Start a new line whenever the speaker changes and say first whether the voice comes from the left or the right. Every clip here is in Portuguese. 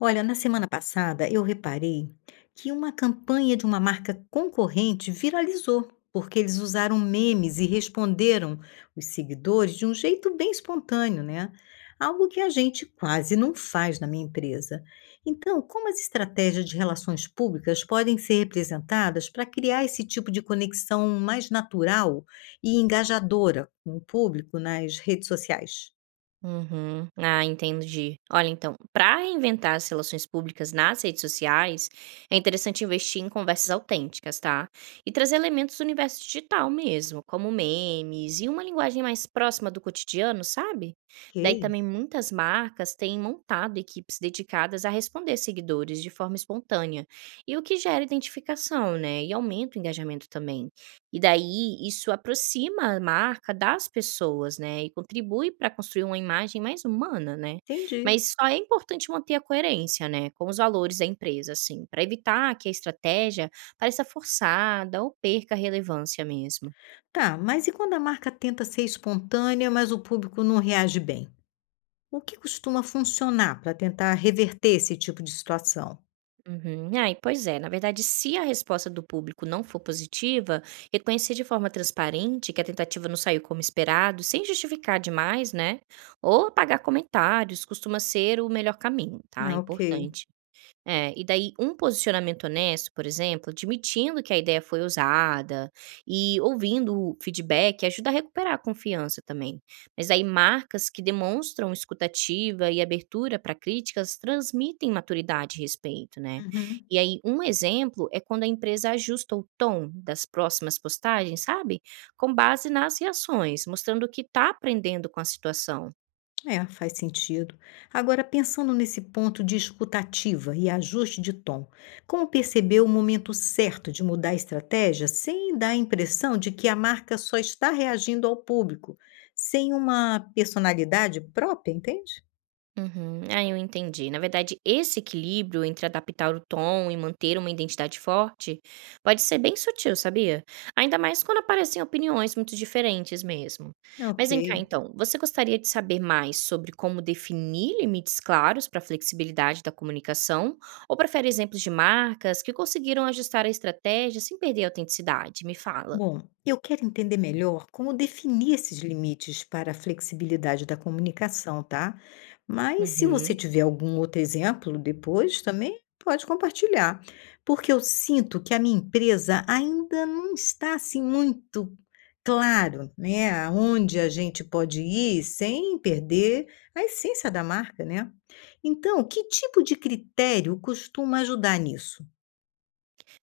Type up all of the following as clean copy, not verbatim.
left: Olha, na semana passada eu reparei que uma campanha de uma marca concorrente viralizou, porque eles usaram memes e responderam os seguidores de um jeito bem espontâneo, né? Algo que a gente quase não faz na minha empresa. Então, como as estratégias de relações públicas podem ser representadas para criar esse tipo de conexão mais natural e engajadora com o público nas redes sociais?
right: Uhum. Ah, entendi. Olha, então, para reinventar as relações públicas nas redes sociais, é interessante investir em conversas autênticas, tá? E trazer elementos do universo digital mesmo, como memes e uma linguagem mais próxima do cotidiano, sabe? Daí
left: Ok,
right: também muitas marcas têm montado equipes dedicadas a responder seguidores de forma espontânea, e o que gera identificação, né? E aumenta o engajamento também. E daí isso aproxima a marca das pessoas, né, e contribui para construir uma imagem mais humana, né.
left: entendi.
right: Mas só é importante manter a coerência, né, com os valores da empresa, assim, para evitar que a estratégia pareça forçada ou perca a relevância mesmo.
left: Tá, mas e quando a marca tenta ser espontânea, mas o público não reage bem? O que costuma funcionar para tentar reverter esse tipo de situação?
right: Uhum. Ai, pois é, na verdade, se a resposta do público não for positiva, reconhecer de forma transparente que a tentativa não saiu como esperado, sem justificar demais, né? Ou apagar comentários, costuma ser o melhor caminho, tá?
left: Ah, ok.
right: Importante. É, e daí um posicionamento honesto, por exemplo, admitindo que a ideia foi usada e ouvindo o feedback ajuda a recuperar a confiança também. Mas aí marcas que demonstram escutativa e abertura para críticas transmitem maturidade e respeito, né?
left: Uhum.
right: E aí um exemplo é quando a empresa ajusta o tom das próximas postagens, sabe? Com base nas reações, mostrando que está aprendendo com a situação.
left: É, faz sentido. Agora, pensando nesse ponto de escutativa e ajuste de tom, como perceber o momento certo de mudar a estratégia sem dar a impressão de que a marca só está reagindo ao público, sem uma personalidade própria, entende?
right: Uhum. Ah, eu entendi. Na verdade, esse equilíbrio entre adaptar o tom e manter uma identidade forte pode ser bem sutil, sabia? Ainda mais quando aparecem opiniões muito diferentes mesmo. Mas
left: Ok.
right: vem cá, então, você gostaria de saber mais sobre como definir limites claros para a flexibilidade da comunicação? Ou prefere exemplos de marcas que conseguiram ajustar a estratégia sem perder a autenticidade? Me fala.
left: Bom, eu quero entender melhor como definir esses limites para a flexibilidade da comunicação, tá? Mas se você
right: Uhum.
left: tiver algum outro exemplo depois, também pode compartilhar, porque eu sinto que a minha empresa ainda não está assim muito claro, né, aonde a gente pode ir sem perder a essência da marca, né? Então, que tipo de critério costuma ajudar nisso?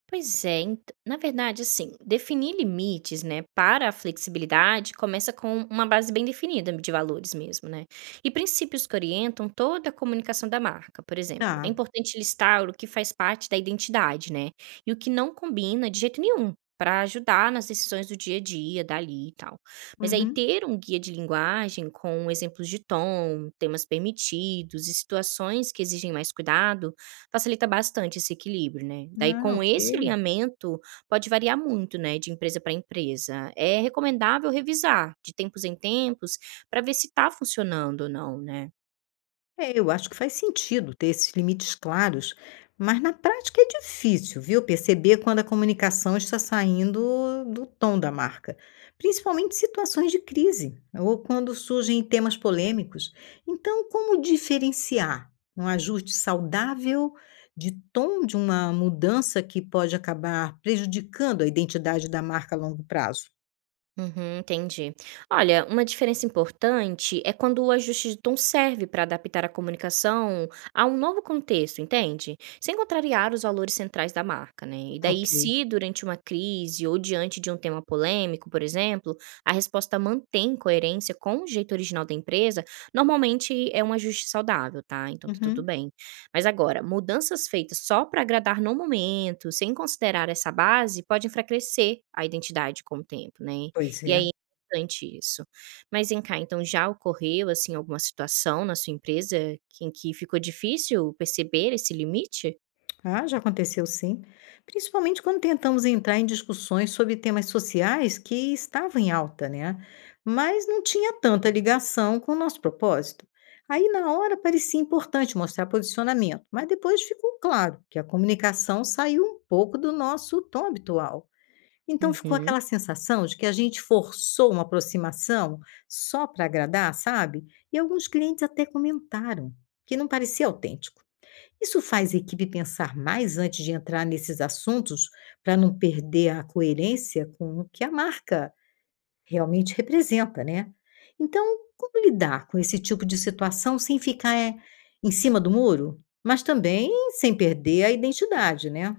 right: Pois é, ent na verdade, assim, definir limites, né, para a flexibilidade começa com uma base bem definida de valores mesmo, né, e princípios que orientam toda a comunicação da marca. Por exemplo, é
left: Tá.
right: importante listar o que faz parte da identidade, né, e o que não combina de jeito nenhum. Para ajudar nas decisões do dia a dia, dali e tal. Mas aí,
left: Uhum.
right: ter um guia de linguagem com exemplos de tom, temas permitidos e situações que exigem mais cuidado facilita bastante esse equilíbrio, né. Daí
left: Ah,
right: com
left: ok.
right: esse alinhamento, pode variar muito, né, de empresa para empresa. É recomendável revisar de tempos em tempos, para ver se está funcionando ou não, né.
left: É, eu acho que faz sentido ter esses limites claros, mas na prática é difícil, viu? Perceber quando a comunicação está saindo do tom da marca, principalmente em situações de crise ou quando surgem temas polêmicos. Então, como diferenciar um ajuste saudável de tom de uma mudança que pode acabar prejudicando a identidade da marca a longo prazo?
right: Uhum, entendi. Olha, uma diferença importante é quando o ajuste de tom serve para adaptar a comunicação a um novo contexto, entende? Sem contrariar os valores centrais da marca, né? E
left: É,
right: daí,
left: ok.
right: se durante uma crise ou diante de um tema polêmico, por exemplo, a resposta mantém coerência com o jeito original da empresa, normalmente é um ajuste saudável, tá? Então tá tudo
left: Uhum.
right: bem. Mas agora, mudanças feitas só para agradar no momento, sem considerar essa base, pode enfraquecer a identidade com o tempo, né?
left: Pois
right: E
left: é.
right: aí é importante isso. Mas vem cá, então já ocorreu, assim, alguma situação na sua empresa que em que ficou difícil perceber esse limite?
left: Ah, já aconteceu sim, principalmente quando tentamos entrar em discussões sobre temas sociais que estavam em alta, né? Mas não tinha tanta ligação com o nosso propósito. Aí, na hora, parecia importante mostrar posicionamento, mas depois ficou claro que a comunicação saiu um pouco do nosso tom habitual. Então, ficou
right: Uhum.
left: aquela sensação de que a gente forçou uma aproximação só para agradar, sabe? E alguns clientes até comentaram que não parecia autêntico. Isso faz a equipe pensar mais antes de entrar nesses assuntos para não perder a coerência com o que a marca realmente representa, né? Então, como lidar com esse tipo de situação sem ficar em cima do muro, mas também sem perder a identidade, né?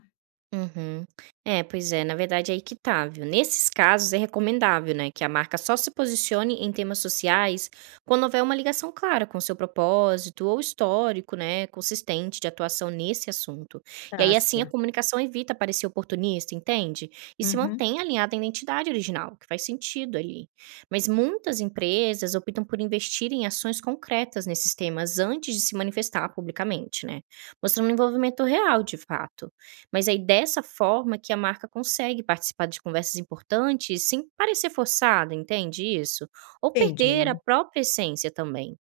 right: Uhum. É, pois é, na verdade é aí que tá, viu? Nesses casos é recomendável, né, que a marca só se posicione em temas sociais quando houver uma ligação clara com seu propósito ou histórico, né, consistente de atuação nesse assunto. E
left: Tá
right: aí assim a
left: certo.
right: comunicação evita parecer oportunista, entende? E se
left: Uhum,
right: mantém alinhada à identidade original, que faz sentido ali. Mas muitas empresas optam por investir em ações concretas nesses temas antes de se manifestar publicamente, né? Mostrando um envolvimento real, de fato. Mas aí dessa forma que a marca consegue participar de conversas importantes sem parecer forçada, entende isso? Ou perder a
left: entendi.
right: própria essência também.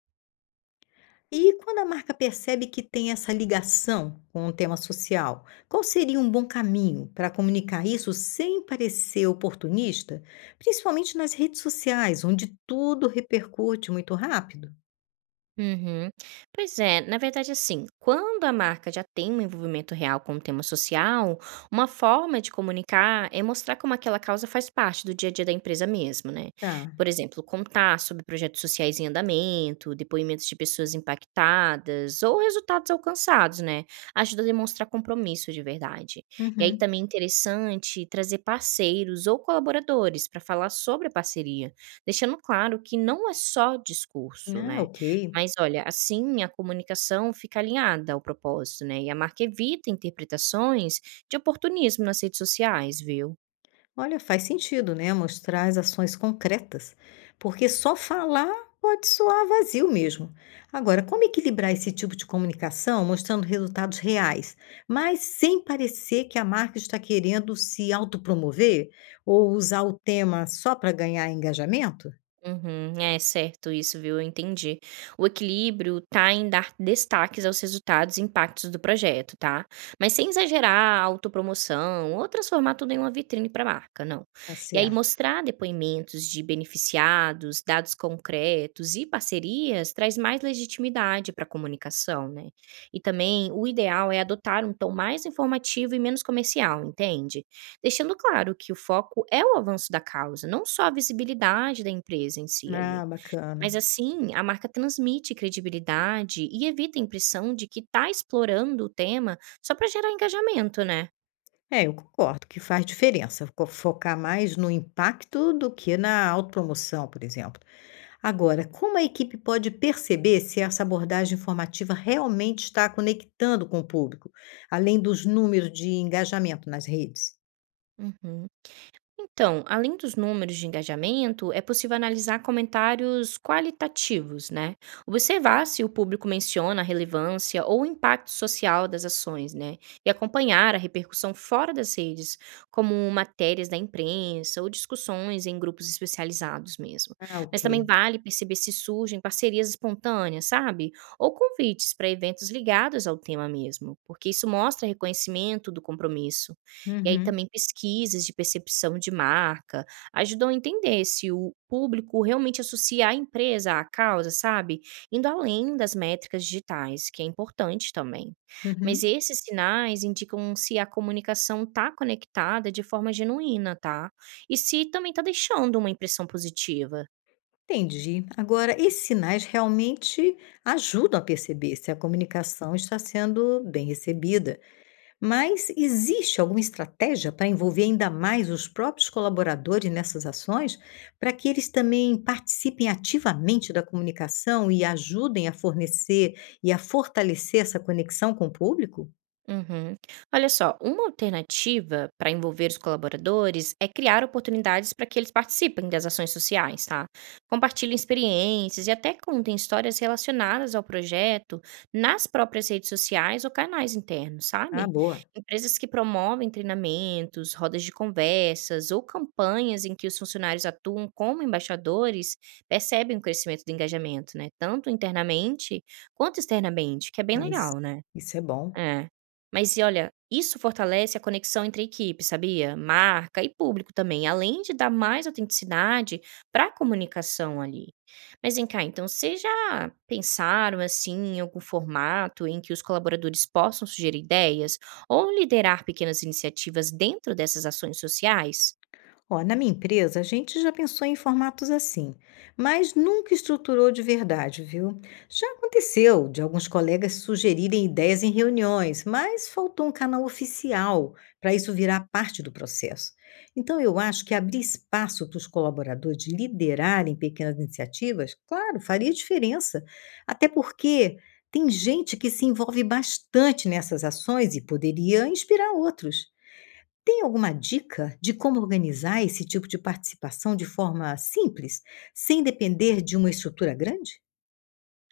left: E quando a marca percebe que tem essa ligação com o tema social, qual seria um bom caminho para comunicar isso sem parecer oportunista, principalmente nas redes sociais, onde tudo repercute muito rápido?
right: Uhum. Pois é, na verdade, assim, quando a marca já tem um envolvimento real com o tema social, uma forma de comunicar é mostrar como aquela causa faz parte do dia a dia da empresa mesmo, né?
left: Tá.
right: Por exemplo, contar sobre projetos sociais em andamento, depoimentos de pessoas impactadas ou resultados alcançados, né? Ajuda a demonstrar compromisso de verdade. E aí
left: Uhum.
right: também é interessante trazer parceiros ou colaboradores para falar sobre a parceria, deixando claro que não é só discurso,
left: Ah,
right: né?
left: ok.
right: Mas olha, assim a comunicação fica alinhada ao propósito, né? E a marca evita interpretações de oportunismo nas redes sociais, viu?
left: Olha, faz sentido, né, mostrar as ações concretas, porque só falar pode soar vazio mesmo. Agora, como equilibrar esse tipo de comunicação mostrando resultados reais, mas sem parecer que a marca está querendo se autopromover ou usar o tema só para ganhar engajamento?
right: Uhum. É certo isso, viu, eu entendi. O equilíbrio tá em dar destaques aos resultados e impactos do projeto, tá? Mas sem exagerar a autopromoção ou transformar tudo em uma vitrine para a marca, não.
left: Tá
right: E aí
left: certo.
right: mostrar depoimentos de beneficiados, dados concretos e parcerias traz mais legitimidade para a comunicação, né? E também o ideal é adotar um tom mais informativo e menos comercial, entende? Deixando claro que o foco é o avanço da causa, não só a visibilidade da empresa em si ali.
left: Ah,
right: Mas
left: bacana.
right: assim, a marca transmite credibilidade e evita a impressão de que está explorando o tema só para gerar engajamento, né?
left: É, eu concordo que faz diferença focar mais no impacto do que na autopromoção, por exemplo. Agora, como a equipe pode perceber se essa abordagem informativa realmente está conectando com o público, além dos números de engajamento nas redes?
right: Uhum. Então, além dos números de engajamento, é possível analisar comentários qualitativos, né? Observar se o público menciona a relevância ou o impacto social das ações, né? E acompanhar a repercussão fora das redes, como matérias da imprensa ou discussões em grupos especializados mesmo.
left: Ah,
right: Mas também
left: ok.
right: vale perceber se surgem parcerias espontâneas, sabe? Ou convites para eventos ligados ao tema mesmo, porque isso mostra reconhecimento do compromisso. E aí
left: Uhum,
right: também pesquisas de percepção de marca ajudam a entender se o público realmente associa a empresa à causa, sabe? Indo além das métricas digitais, que é importante também. Mas
left: uhum.
right: esses sinais indicam se a comunicação está conectada de forma genuína, tá? E se também está deixando uma impressão positiva.
left: Entendi. Agora, esses sinais realmente ajudam a perceber se a comunicação está sendo bem recebida. Mas existe alguma estratégia para envolver ainda mais os próprios colaboradores nessas ações, para que eles também participem ativamente da comunicação e ajudem a fornecer e a fortalecer essa conexão com o público?
right: Uhum. Olha só, uma alternativa para envolver os colaboradores é criar oportunidades para que eles participem das ações sociais, tá? Compartilhem experiências e até contem histórias relacionadas ao projeto nas próprias redes sociais ou canais internos,
left: Ah,
right: sabe?
left: boa.
right: Empresas que promovem treinamentos, rodas de conversas ou campanhas em que os funcionários atuam como embaixadores percebem o crescimento do engajamento, né? Tanto internamente quanto externamente, que é bem
left: É isso.
right: legal, né?
left: Isso é bom.
right: É. Mas e olha, isso fortalece a conexão entre a equipe, sabia? Marca e público também, além de dar mais autenticidade para a comunicação ali. Mas vem cá, então vocês já pensaram assim em algum formato em que os colaboradores possam sugerir ideias ou liderar pequenas iniciativas dentro dessas ações sociais?
left: Ó, na minha empresa, a gente já pensou em formatos assim, mas nunca estruturou de verdade, viu? Já aconteceu de alguns colegas sugerirem ideias em reuniões, mas faltou um canal oficial para isso virar parte do processo. Então, eu acho que abrir espaço para os colaboradores liderarem pequenas iniciativas, claro, faria diferença. Até porque tem gente que se envolve bastante nessas ações e poderia inspirar outros. Tem alguma dica de como organizar esse tipo de participação de forma simples, sem depender de uma estrutura grande?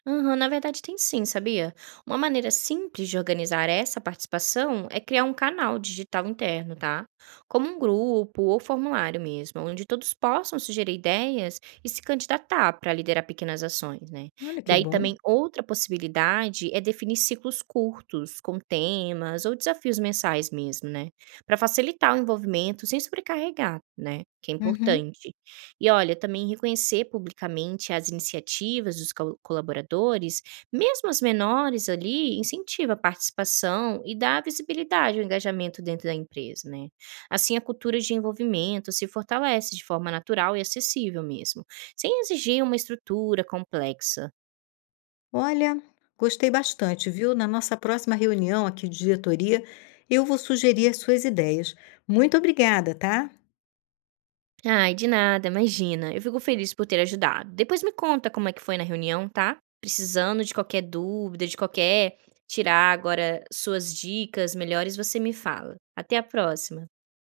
right: Aham, na verdade tem sim, sabia? Uma maneira simples de organizar essa participação é criar um canal digital interno, tá? Como um grupo ou formulário mesmo, onde todos possam sugerir ideias e se candidatar para liderar pequenas ações, né?
left: Olha que
right: Daí
left: bom.
right: também outra possibilidade é definir ciclos curtos, com temas ou desafios mensais mesmo, né? Para facilitar o envolvimento sem sobrecarregar, né? Que é
left: Uhum.
right: importante. E olha, também reconhecer publicamente as iniciativas dos colaboradores, mesmo as menores ali, incentiva a participação e dá visibilidade ao engajamento dentro da empresa, né? Assim, a cultura de envolvimento se fortalece de forma natural e acessível mesmo, sem exigir uma estrutura complexa.
left: Olha, gostei bastante, viu? Na nossa próxima reunião aqui de diretoria, eu vou sugerir as suas ideias. Muito obrigada, tá?
right: Ai, de nada, imagina. Eu fico feliz por ter ajudado. Depois me conta como é que foi na reunião, tá? Precisando de qualquer dúvida, de qualquer tirar agora suas dicas melhores, você me fala. Até a próxima.